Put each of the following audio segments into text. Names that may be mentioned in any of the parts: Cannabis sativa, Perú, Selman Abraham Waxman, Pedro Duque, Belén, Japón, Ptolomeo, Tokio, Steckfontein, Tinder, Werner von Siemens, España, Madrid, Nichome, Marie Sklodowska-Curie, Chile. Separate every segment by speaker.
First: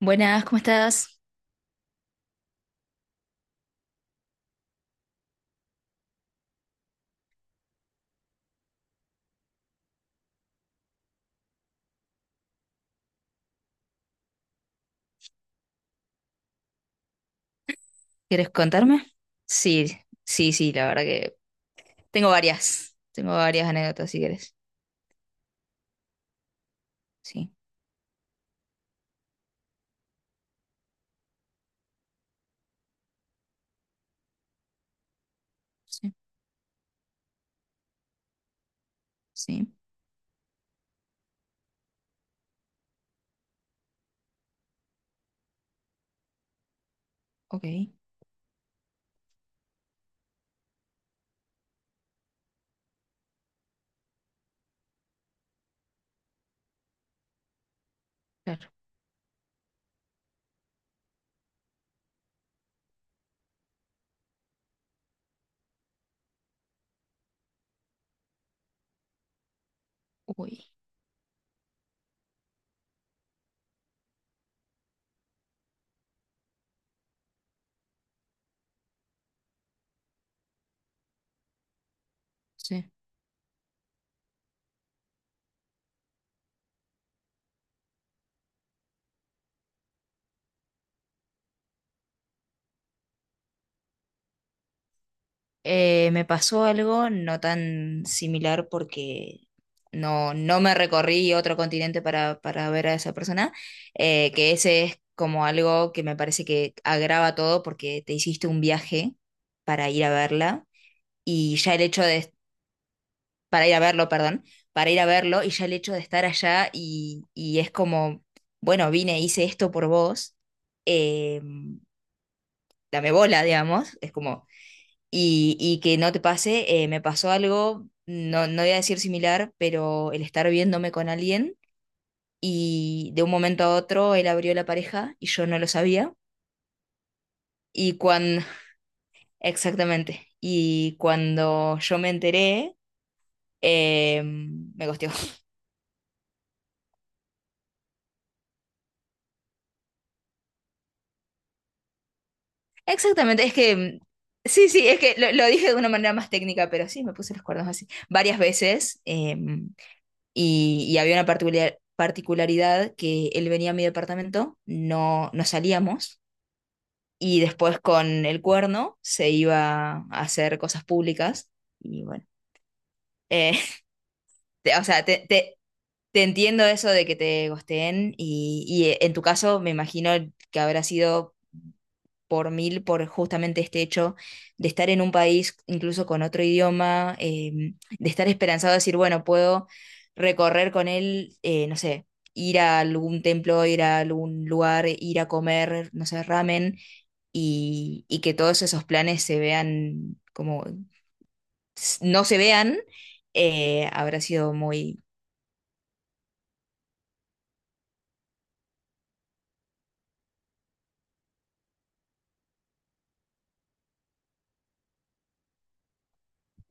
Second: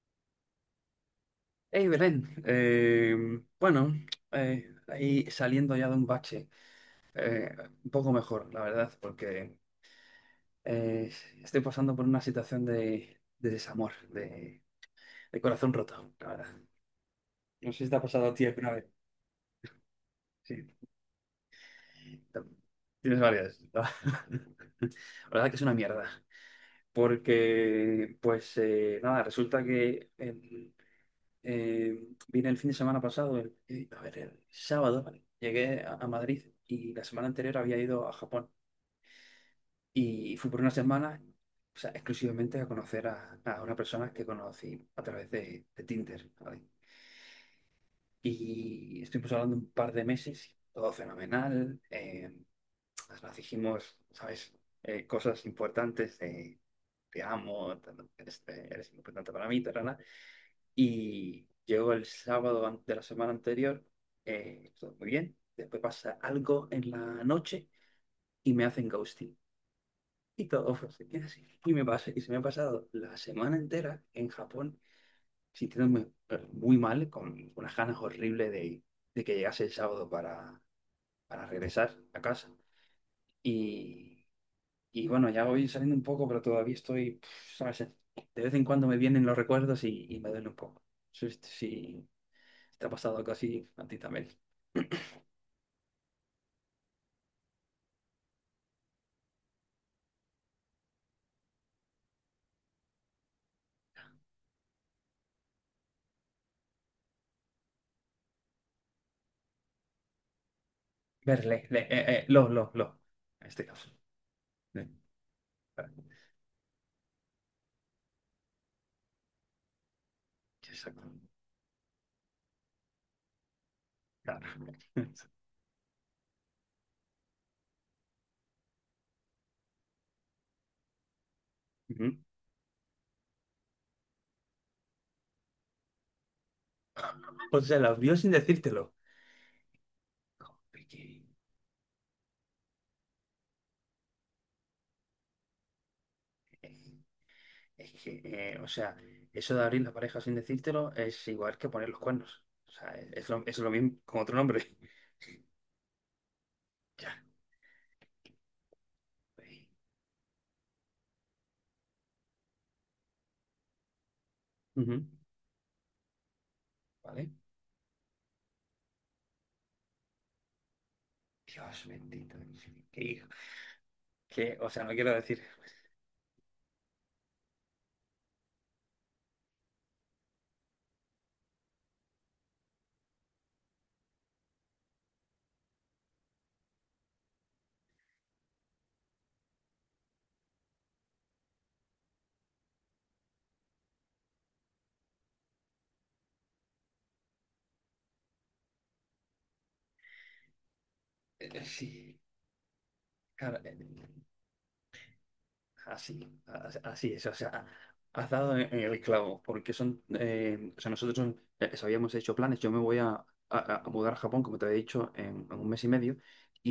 Speaker 1: Buenas, ¿cómo estás?
Speaker 2: Hey Belén, bueno, ahí saliendo ya de un bache, eh, un poco mejor, la verdad, porque eh, estoy pasando por una situación de, desamor, de corazón roto, la verdad. No sé si te ha pasado a ti
Speaker 1: ¿Quieres
Speaker 2: alguna vez.
Speaker 1: contarme? Sí, sí,
Speaker 2: Sí,
Speaker 1: sí, la verdad que tengo
Speaker 2: te-
Speaker 1: varias,
Speaker 2: tienes
Speaker 1: tengo
Speaker 2: varias.
Speaker 1: varias
Speaker 2: ¿No?
Speaker 1: anécdotas si quieres.
Speaker 2: La verdad que es una mierda,
Speaker 1: Sí,
Speaker 2: porque pues nada, resulta que Eh, vine el fin de semana pasado, a ver, el sábado, ¿vale? Llegué a,
Speaker 1: sí,
Speaker 2: Madrid, y la semana anterior había ido a Japón
Speaker 1: sí,
Speaker 2: y fui por una semana, o sea, exclusivamente a conocer a, una persona que conocí a través de Tinder, ¿vale?
Speaker 1: ok,
Speaker 2: Y estuvimos hablando un par de meses, todo fenomenal. Nos dijimos, ¿sabes? Cosas importantes de te amo,
Speaker 1: claro,
Speaker 2: eres importante para mí, tal. Y llegó el sábado de la semana anterior, todo muy bien. Después pasa algo en la noche y me hacen ghosting. Y
Speaker 1: uy,
Speaker 2: todo fue así, es así. Y me pasa, y se me ha pasado la semana entera en Japón sintiéndome muy mal, con unas ganas horribles de, que llegase el sábado para regresar a casa.
Speaker 1: sí.
Speaker 2: Y, y bueno, ya voy saliendo un poco, pero todavía estoy, ¿sabes? De vez en cuando me vienen los recuerdos, y me duele un poco. Sí, sí, te ha pasado algo así a ti también.
Speaker 1: Me pasó algo no tan similar porque no me recorrí otro continente para ver a esa persona. Eh, que ese es como algo que me parece que agrava todo porque te hiciste un viaje para ir a verla. Y
Speaker 2: Verle,
Speaker 1: ya
Speaker 2: le,
Speaker 1: el hecho de
Speaker 2: lo, lo. En este
Speaker 1: para ir a
Speaker 2: caso.
Speaker 1: verlo, perdón,
Speaker 2: Le-
Speaker 1: para ir a verlo, y ya el hecho de estar allá, y es como, bueno, vine, hice esto por vos.
Speaker 2: Exacto.
Speaker 1: Eh, dame bola, digamos, es como,
Speaker 2: Claro.
Speaker 1: y que no te pase. Eh, me pasó algo, no voy a decir similar, pero el estar viéndome con alguien
Speaker 2: Ujú.
Speaker 1: y de un momento a otro él abrió la pareja y yo no lo sabía.
Speaker 2: O sea,
Speaker 1: Y
Speaker 2: las vio sin
Speaker 1: cuando,
Speaker 2: decírtelo.
Speaker 1: exactamente,
Speaker 2: Es
Speaker 1: y
Speaker 2: que,
Speaker 1: cuando yo me enteré, me gosteó.
Speaker 2: es que, o sea, eso de abrir la pareja sin decírtelo es igual que poner los cuernos. O sea, es lo,
Speaker 1: Exactamente, es
Speaker 2: es lo mismo
Speaker 1: que
Speaker 2: con otro
Speaker 1: sí,
Speaker 2: nombre.
Speaker 1: sí, es que lo dije de una manera más técnica, pero sí,
Speaker 2: Ya.
Speaker 1: me puse los cuernos así varias veces. Y había una particularidad que él venía a mi departamento,
Speaker 2: Ujú.
Speaker 1: no salíamos,
Speaker 2: ¿Vale?
Speaker 1: y después con el cuerno se iba a hacer cosas públicas.
Speaker 2: Dios
Speaker 1: Y bueno,
Speaker 2: bendito. Qué hijo.
Speaker 1: eh,
Speaker 2: Que, o
Speaker 1: o
Speaker 2: sea, no
Speaker 1: sea,
Speaker 2: quiero decir.
Speaker 1: te entiendo eso de que te gosteen. Y, y en tu caso me imagino que habrá sido por mil por justamente este hecho de estar en un país incluso con otro idioma. Eh, de estar esperanzado a decir, bueno, puedo recorrer con él, no sé, ir a algún templo, ir a algún lugar, ir a comer, no sé, ramen. Y que todos esos planes se vean como
Speaker 2: Sí.
Speaker 1: no se vean,
Speaker 2: Claro,
Speaker 1: habrá sido muy.
Speaker 2: así, así es, o sea, has dado en el clavo, porque son, o sea, nosotros habíamos hecho planes. Yo me voy a, a mudar a Japón, como te había dicho, en, un mes y medio,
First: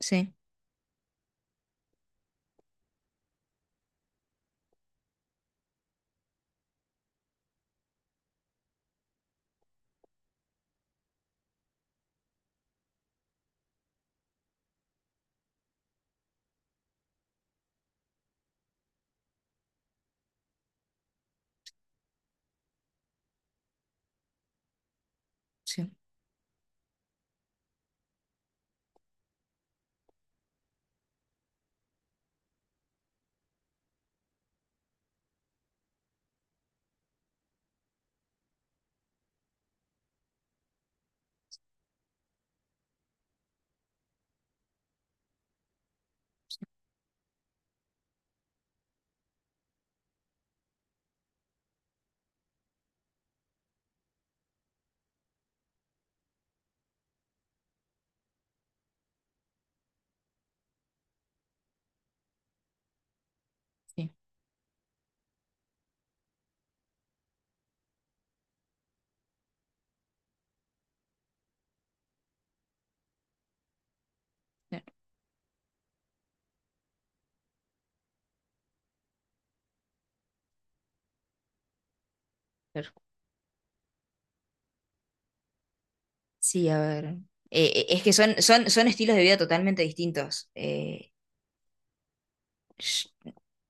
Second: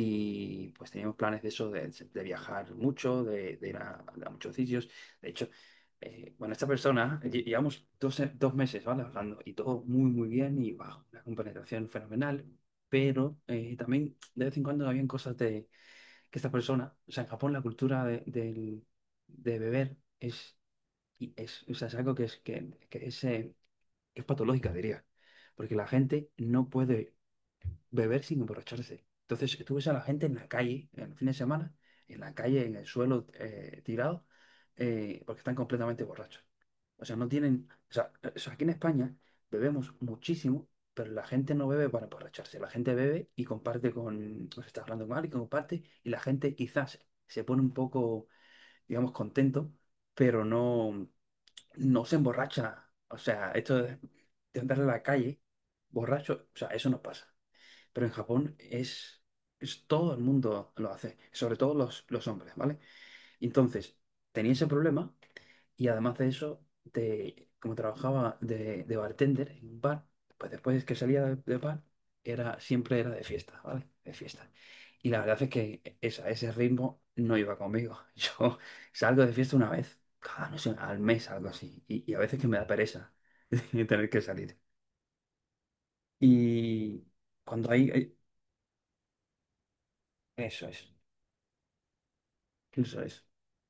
Speaker 1: Sí,
Speaker 2: pues teníamos planes de eso, de, viajar mucho, de, ir a muchos sitios. De hecho, bueno, esta persona, llevamos dos meses, ¿vale? Hablando, y todo muy, muy bien, y bajo, una compenetración fenomenal, pero también de vez en cuando habían cosas que esta persona, o sea, en Japón la cultura de, de beber es, y es, o sea, es algo que es, que es patológica, diría, porque la
Speaker 1: sí,
Speaker 2: gente no puede beber sin emborracharse. Entonces, tú ves a la gente en la calle, en el fin de semana, en la calle, en el suelo, tirado, porque están completamente borrachos. O sea, no tienen. O sea, aquí en España bebemos muchísimo, pero la gente no bebe para emborracharse. La gente bebe y comparte con. Pues está hablando con alguien, comparte, y la gente quizás se pone un poco, digamos, contento, pero no, no se emborracha. O sea, esto de andar en la calle borracho, o sea, eso no pasa. Pero en Japón es, todo el mundo lo hace, sobre todo los, hombres, ¿vale? Y entonces,
Speaker 1: sí.
Speaker 2: tenía ese problema, y además de eso, como trabajaba de, bartender en un bar, pues después que salía de bar, siempre era de fiesta, ¿vale? De fiesta.
Speaker 1: Claro,
Speaker 2: Y la verdad es que ese ritmo no iba conmigo. Yo salgo de fiesta una vez, cada, no sé, al mes, algo así. y a veces que me da
Speaker 1: claro.
Speaker 2: pereza tener que salir.
Speaker 1: Sí, a
Speaker 2: Y
Speaker 1: ver.
Speaker 2: cuando hay...
Speaker 1: Es que
Speaker 2: hay-
Speaker 1: son, son estilos de vida totalmente distintos.
Speaker 2: Eso es. Eso
Speaker 1: Sh-
Speaker 2: es.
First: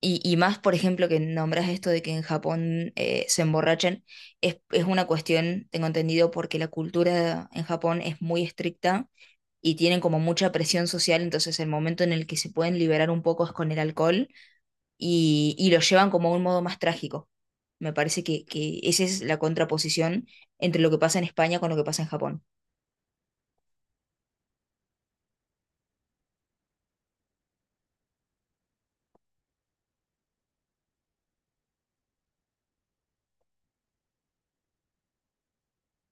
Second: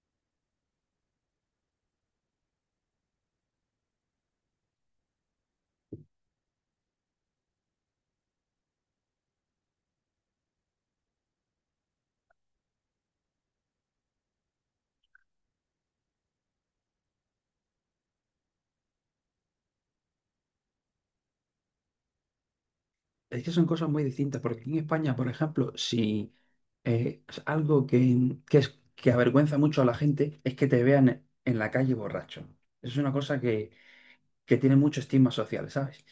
Speaker 1: y más, por ejemplo, que nombras esto de que en Japón se emborrachan. Es una cuestión, tengo entendido, porque la cultura en Japón es muy estricta y tienen como mucha presión social. Entonces el momento en el que se pueden liberar un poco es con el alcohol, y lo llevan como a un modo más trágico. Me parece que esa es la contraposición entre lo que pasa en España con lo que pasa en Japón.
Speaker 2: Es que son cosas muy distintas, porque aquí en España, por ejemplo, si es algo que avergüenza mucho a la gente es que te vean en la calle borracho. Es una cosa que, tiene mucho estigma social, ¿sabes?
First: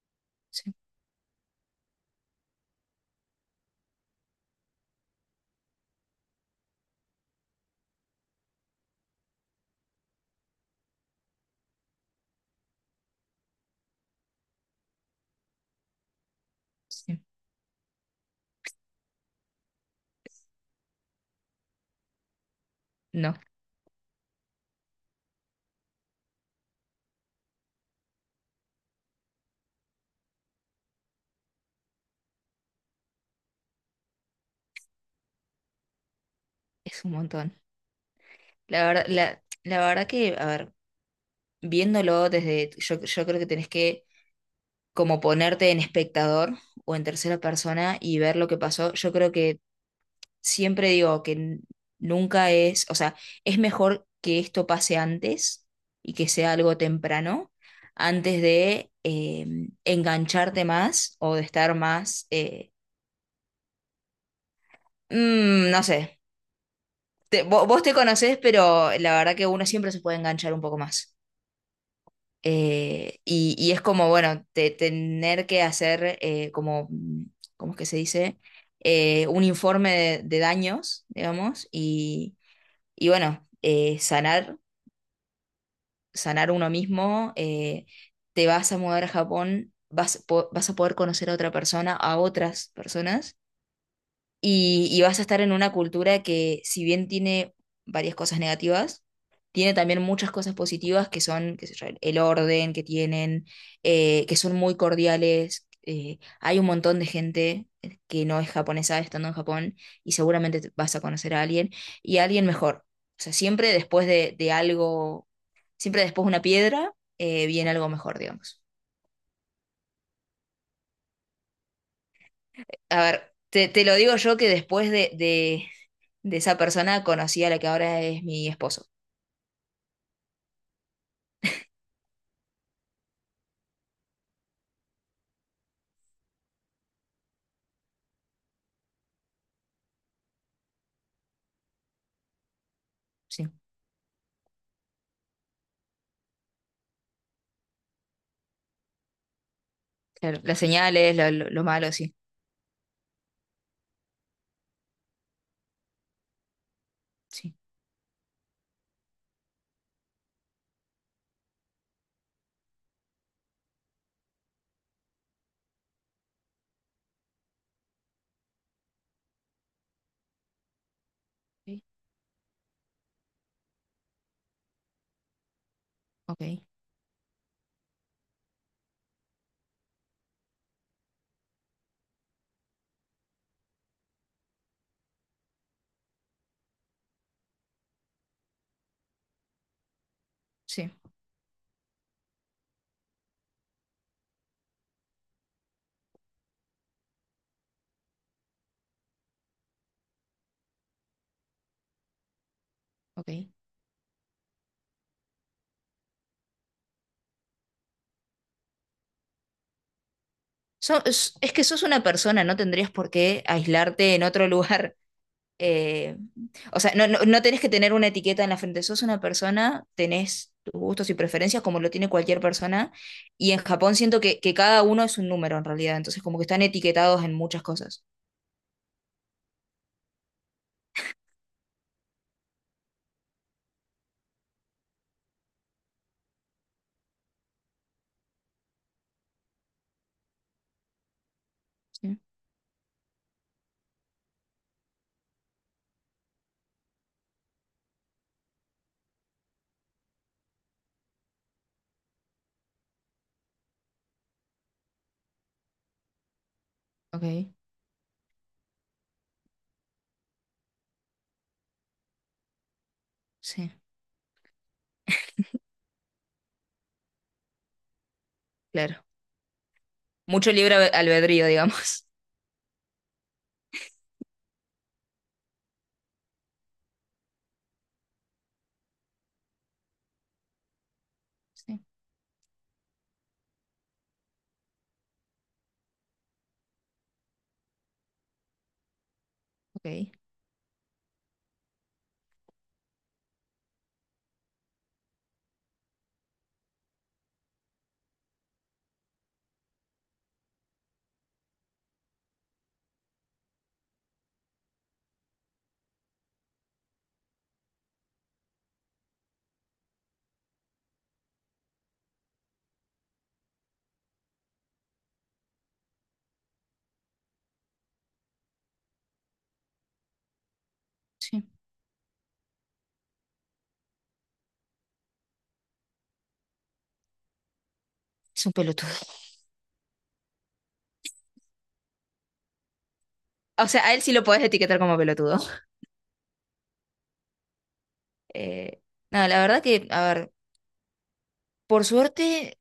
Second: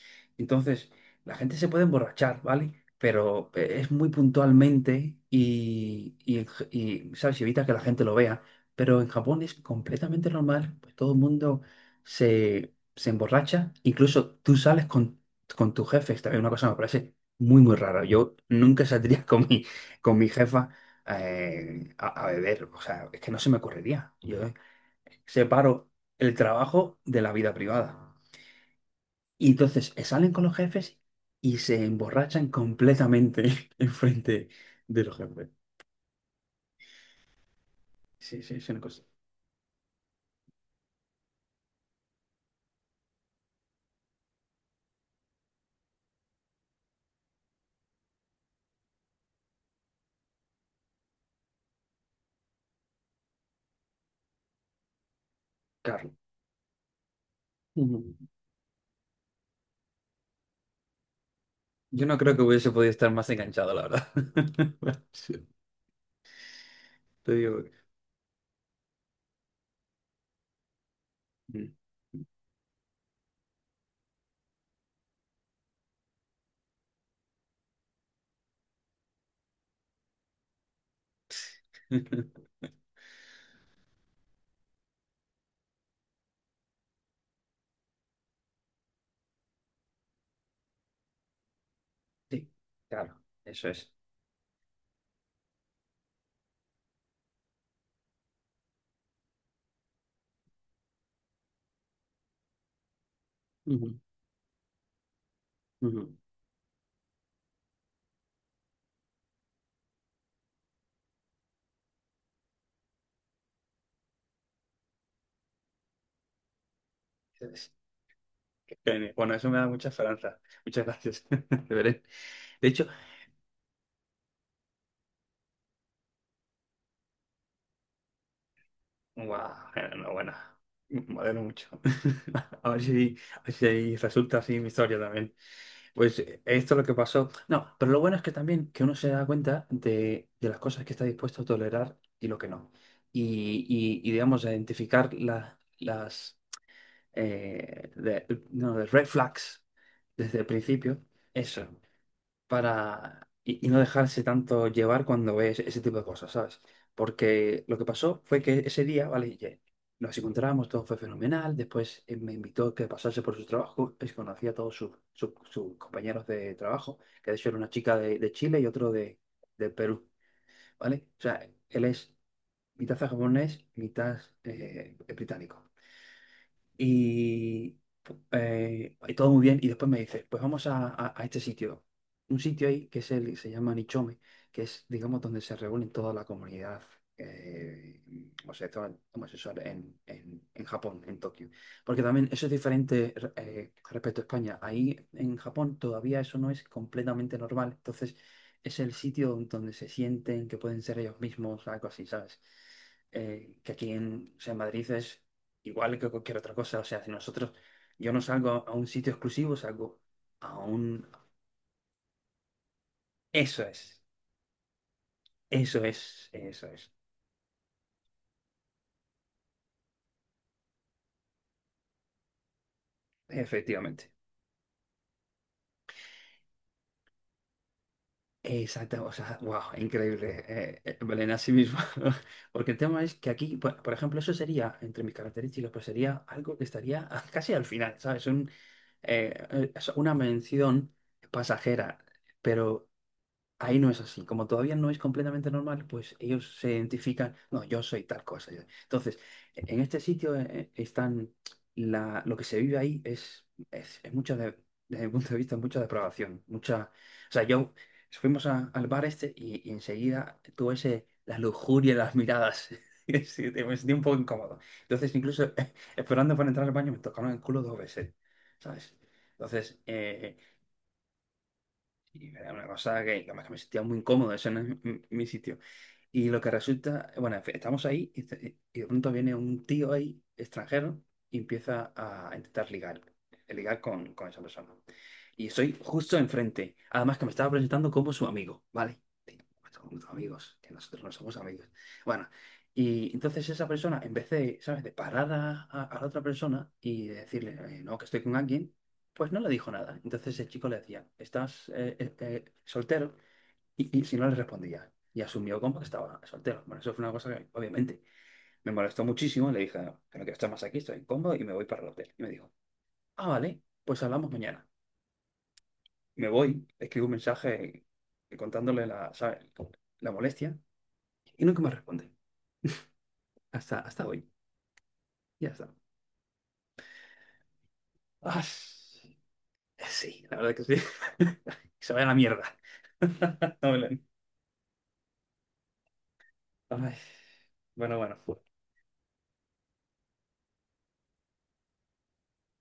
Speaker 1: Sí,
Speaker 2: Entonces, la gente se puede emborrachar, ¿vale? Pero es muy puntualmente, ¿sabes? Evita que la gente lo vea. Pero en Japón es completamente normal, pues todo el mundo se, emborracha. Incluso tú sales con tu jefe, es también una cosa que me parece
Speaker 1: sí.
Speaker 2: muy, muy rara. Yo nunca saldría con mi, jefa a beber, o sea, es que
Speaker 1: No,
Speaker 2: no se me ocurriría. Yo separo el trabajo de la vida privada. Y entonces salen con los jefes y se emborrachan completamente enfrente de los jefes.
Speaker 1: es un montón.
Speaker 2: Sí, sí, es una
Speaker 1: La
Speaker 2: cosa.
Speaker 1: verdad, la verdad que, a ver, viéndolo desde, yo creo que tenés que como ponerte en espectador o en tercera persona y ver lo que pasó. Yo creo que siempre digo que nunca es, o sea, es mejor que esto pase antes
Speaker 2: Carlos.
Speaker 1: y que sea algo temprano,
Speaker 2: Mm.
Speaker 1: antes de engancharte más o de estar
Speaker 2: Yo no
Speaker 1: más,
Speaker 2: creo que hubiese podido estar más enganchado, la verdad. Sí,
Speaker 1: no sé.
Speaker 2: te digo.
Speaker 1: Vos te conocés, pero la verdad que uno siempre se puede enganchar un poco más.
Speaker 2: Mm.
Speaker 1: Y es como, bueno, tener que hacer como, ¿cómo es que se dice? Un informe de daños, digamos. y, y bueno, sanar, uno mismo. Eh, te vas a mudar a Japón, vas a poder conocer a otra persona, a
Speaker 2: Sí,
Speaker 1: otras
Speaker 2: claro,
Speaker 1: personas,
Speaker 2: eso es.
Speaker 1: y vas a estar en una cultura que, si bien tiene varias cosas negativas, tiene también muchas cosas positivas que son, qué sé yo, el orden que tienen,
Speaker 2: Ujú,
Speaker 1: que son muy cordiales.
Speaker 2: ujú.
Speaker 1: Hay un montón de gente que no es japonesa estando en Japón y seguramente vas a conocer a alguien, y a alguien mejor. O sea, siempre después de algo, siempre después de una piedra,
Speaker 2: Es.
Speaker 1: viene algo mejor, digamos.
Speaker 2: Genial. Bueno, eso me da mucha esperanza. Muchas gracias. De veré. De hecho,
Speaker 1: A ver, te lo digo yo que después de, de esa persona conocí a la que ahora es mi esposo.
Speaker 2: guau, enhorabuena. Me alegro mucho. A ver si resulta así mi historia también. Pues esto es lo que pasó. No, pero lo bueno es que también que uno se da cuenta de, las cosas que está dispuesto a tolerar y lo que no.
Speaker 1: Sí,
Speaker 2: Y, digamos, a identificar las eh, de- no, de red flags
Speaker 1: claro.
Speaker 2: desde el
Speaker 1: Las
Speaker 2: principio.
Speaker 1: señales, lo
Speaker 2: Eso
Speaker 1: malo, sí.
Speaker 2: para, y no dejarse tanto llevar cuando ves ese tipo de cosas, ¿sabes?
Speaker 1: Sí.
Speaker 2: Porque lo que pasó fue que ese día, ¿vale? Ya nos encontramos, todo fue fenomenal, después me invitó a que pasase por su trabajo, pues conocí a todos sus, sus compañeros de trabajo, que de hecho era una chica de, de, Chile y otro de Perú, ¿vale? O sea,
Speaker 1: Ok,
Speaker 2: él es mitad japonés, mitad británico.
Speaker 1: ok,
Speaker 2: Y, todo muy bien. Y después me dice, pues vamos a, a este sitio. Un sitio ahí que es se llama Nichome, que es, digamos, donde se reúne toda la comunidad eh, homosexual, homosexual en, en
Speaker 1: sí,
Speaker 2: Japón, en Tokio. Porque también eso es diferente respecto a España. Ahí en Japón todavía eso no es completamente normal. Entonces es el sitio donde se sienten que pueden ser ellos mismos, algo así, ¿sabes?
Speaker 1: ok.
Speaker 2: Que aquí en, o sea, en Madrid es igual que cualquier otra cosa. O sea, si nosotros, yo no salgo a un sitio exclusivo, salgo a un...
Speaker 1: Es, que sos una persona, no tendrías por qué
Speaker 2: Eso es,
Speaker 1: aislarte en otro lugar.
Speaker 2: eso
Speaker 1: eh,
Speaker 2: es, eso
Speaker 1: o
Speaker 2: es,
Speaker 1: sea, no, no tenés que tener una etiqueta en la frente. Sos una persona, tenés tus gustos y preferencias como lo tiene cualquier persona. Y en Japón
Speaker 2: efectivamente.
Speaker 1: siento que cada uno es un número en realidad. Entonces, como que están etiquetados en muchas cosas.
Speaker 2: Exacto, o sea, wow, increíble, Belén, así mismo. Porque el tema es que aquí, por ejemplo, eso sería, entre mis características, pues sería algo que estaría casi al final, ¿sabes? Es una mención pasajera,
Speaker 1: Sí,
Speaker 2: pero ahí no es así. Como todavía no es completamente normal, pues ellos se identifican, no, yo soy tal cosa. Entonces, en este sitio lo que se vive ahí es mucha, desde mi punto de vista, mucha depravación. Mucha, o sea,
Speaker 1: ok.
Speaker 2: yo fuimos al bar este, y, enseguida tuve la lujuria en las miradas. Y sí,
Speaker 1: Sí,
Speaker 2: me sentí un poco incómodo. Entonces, incluso esperando para entrar al baño, me tocaron el culo dos veces, ¿sabes?
Speaker 1: claro.
Speaker 2: Entonces,
Speaker 1: Mucho libre albedrío, digamos.
Speaker 2: y era una cosa que, además, que me sentía muy incómodo, ese no es mi, sitio. Y lo que resulta, bueno, en fin, estamos ahí, y y de pronto viene un tío ahí, extranjero, y
Speaker 1: Sí,
Speaker 2: empieza a intentar ligar, con esa persona. Y estoy justo enfrente. Además que me estaba presentando como su amigo, ¿vale? Digo, "Pues somos
Speaker 1: ok.
Speaker 2: amigos", que nosotros no somos amigos. Bueno, y entonces esa persona, en vez de, ¿sabes?, de parar a, a la otra persona y de decirle, no, que estoy con alguien, pues no le dijo nada. Entonces el chico le decía, ¿estás soltero? Y si no le respondía. Y asumió como que estaba soltero. Bueno, eso fue una cosa que obviamente me molestó muchísimo. Le dije, no, que no quiero estar más aquí, estoy incómodo y me voy para el hotel. Y me dijo, ah, vale, pues hablamos mañana. Me voy, le escribo un mensaje contándole la, ¿sabes?, la molestia,
Speaker 1: Sí,
Speaker 2: y nunca me responde. Hasta hoy. Ya está. Ah,
Speaker 1: es un pelotudo.
Speaker 2: sí, sí, la verdad que sí. Se vaya a la mierda.
Speaker 1: O
Speaker 2: No me
Speaker 1: sea,
Speaker 2: lo-
Speaker 1: a él sí lo podés etiquetar como pelotudo.
Speaker 2: Ay, bueno, bueno.
Speaker 1: Eh, no, la verdad que, a ver, por suerte,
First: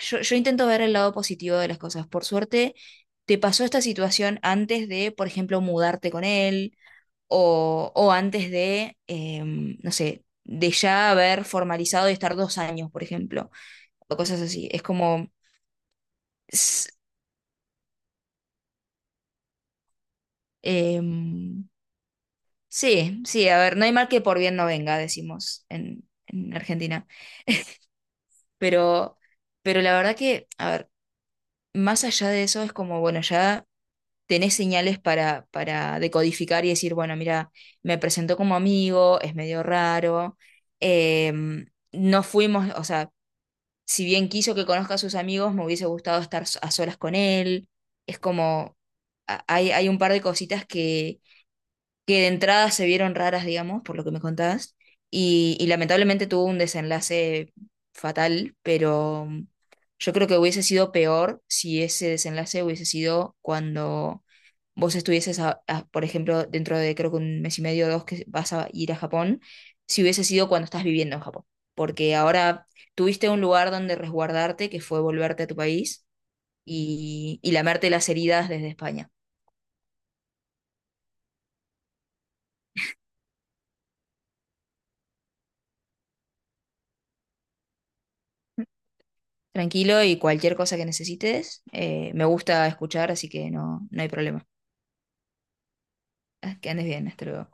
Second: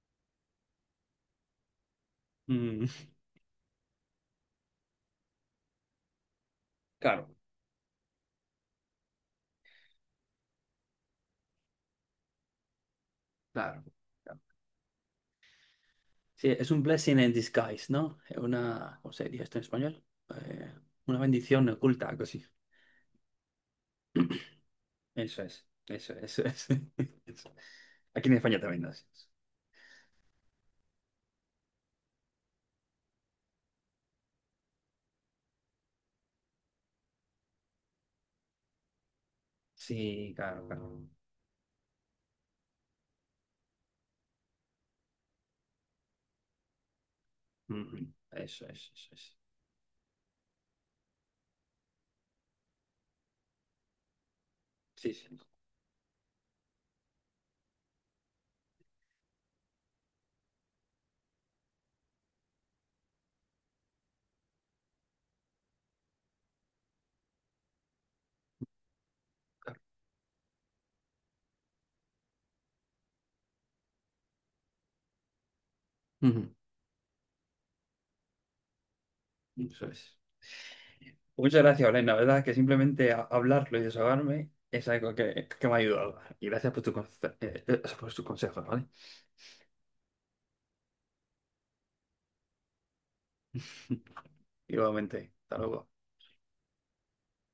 Speaker 1: yo intento ver el lado positivo de las cosas. Por suerte,
Speaker 2: Mm,
Speaker 1: te pasó esta situación antes de, por ejemplo, mudarte con él,
Speaker 2: claro,
Speaker 1: o antes de, no sé, de ya haber formalizado y estar 2 años, por ejemplo,
Speaker 2: claro.
Speaker 1: o cosas así. Es como.
Speaker 2: Sí, es un
Speaker 1: s-
Speaker 2: blessing in disguise, ¿no? Es una, ¿cómo se diría esto en español? Eh, una bendición
Speaker 1: em,
Speaker 2: oculta, algo así.
Speaker 1: Sí, sí, a ver, no hay mal que por bien no venga,
Speaker 2: Eso
Speaker 1: decimos
Speaker 2: es,
Speaker 1: en,
Speaker 2: eso es, eso es.
Speaker 1: Argentina.
Speaker 2: Eso. Aquí en España también lo
Speaker 1: Pero,
Speaker 2: hacemos.
Speaker 1: pero la verdad que, a ver, más allá de eso es como, bueno, ya tenés señales para, decodificar y decir, bueno, mira, me presentó como amigo, es medio
Speaker 2: Sí,
Speaker 1: raro.
Speaker 2: claro, claro.
Speaker 1: No fuimos, o sea, si bien quiso que conozca a sus amigos, me hubiese gustado estar a solas con él.
Speaker 2: Ujú.
Speaker 1: Es
Speaker 2: Eso
Speaker 1: como,
Speaker 2: es, eso es.
Speaker 1: hay, un par de cositas que de entrada se vieron raras, digamos, por lo que me contabas,
Speaker 2: Sí, sí, no,
Speaker 1: y lamentablemente tuvo un desenlace fatal. Pero yo creo que hubiese sido peor si ese desenlace hubiese sido cuando vos estuvieses, por ejemplo, dentro de creo que un mes y medio o dos que vas a ir a Japón.
Speaker 2: claro.
Speaker 1: Si hubiese sido cuando estás viviendo en Japón, porque ahora tuviste un lugar donde resguardarte, que fue volverte a tu país,
Speaker 2: Ujú.
Speaker 1: y lamerte las heridas desde España.
Speaker 2: Eso es. Muchas gracias, Belén. La verdad que simplemente hablarlo y desahogarme es algo que, me ha ayudado. Y gracias por por tus consejos, ¿vale?
Speaker 1: Tranquilo, y cualquier cosa que necesites, me gusta escuchar, así que no hay problema.
Speaker 2: Igualmente. Hasta luego.
Speaker 1: Ah, que andes bien, hasta luego.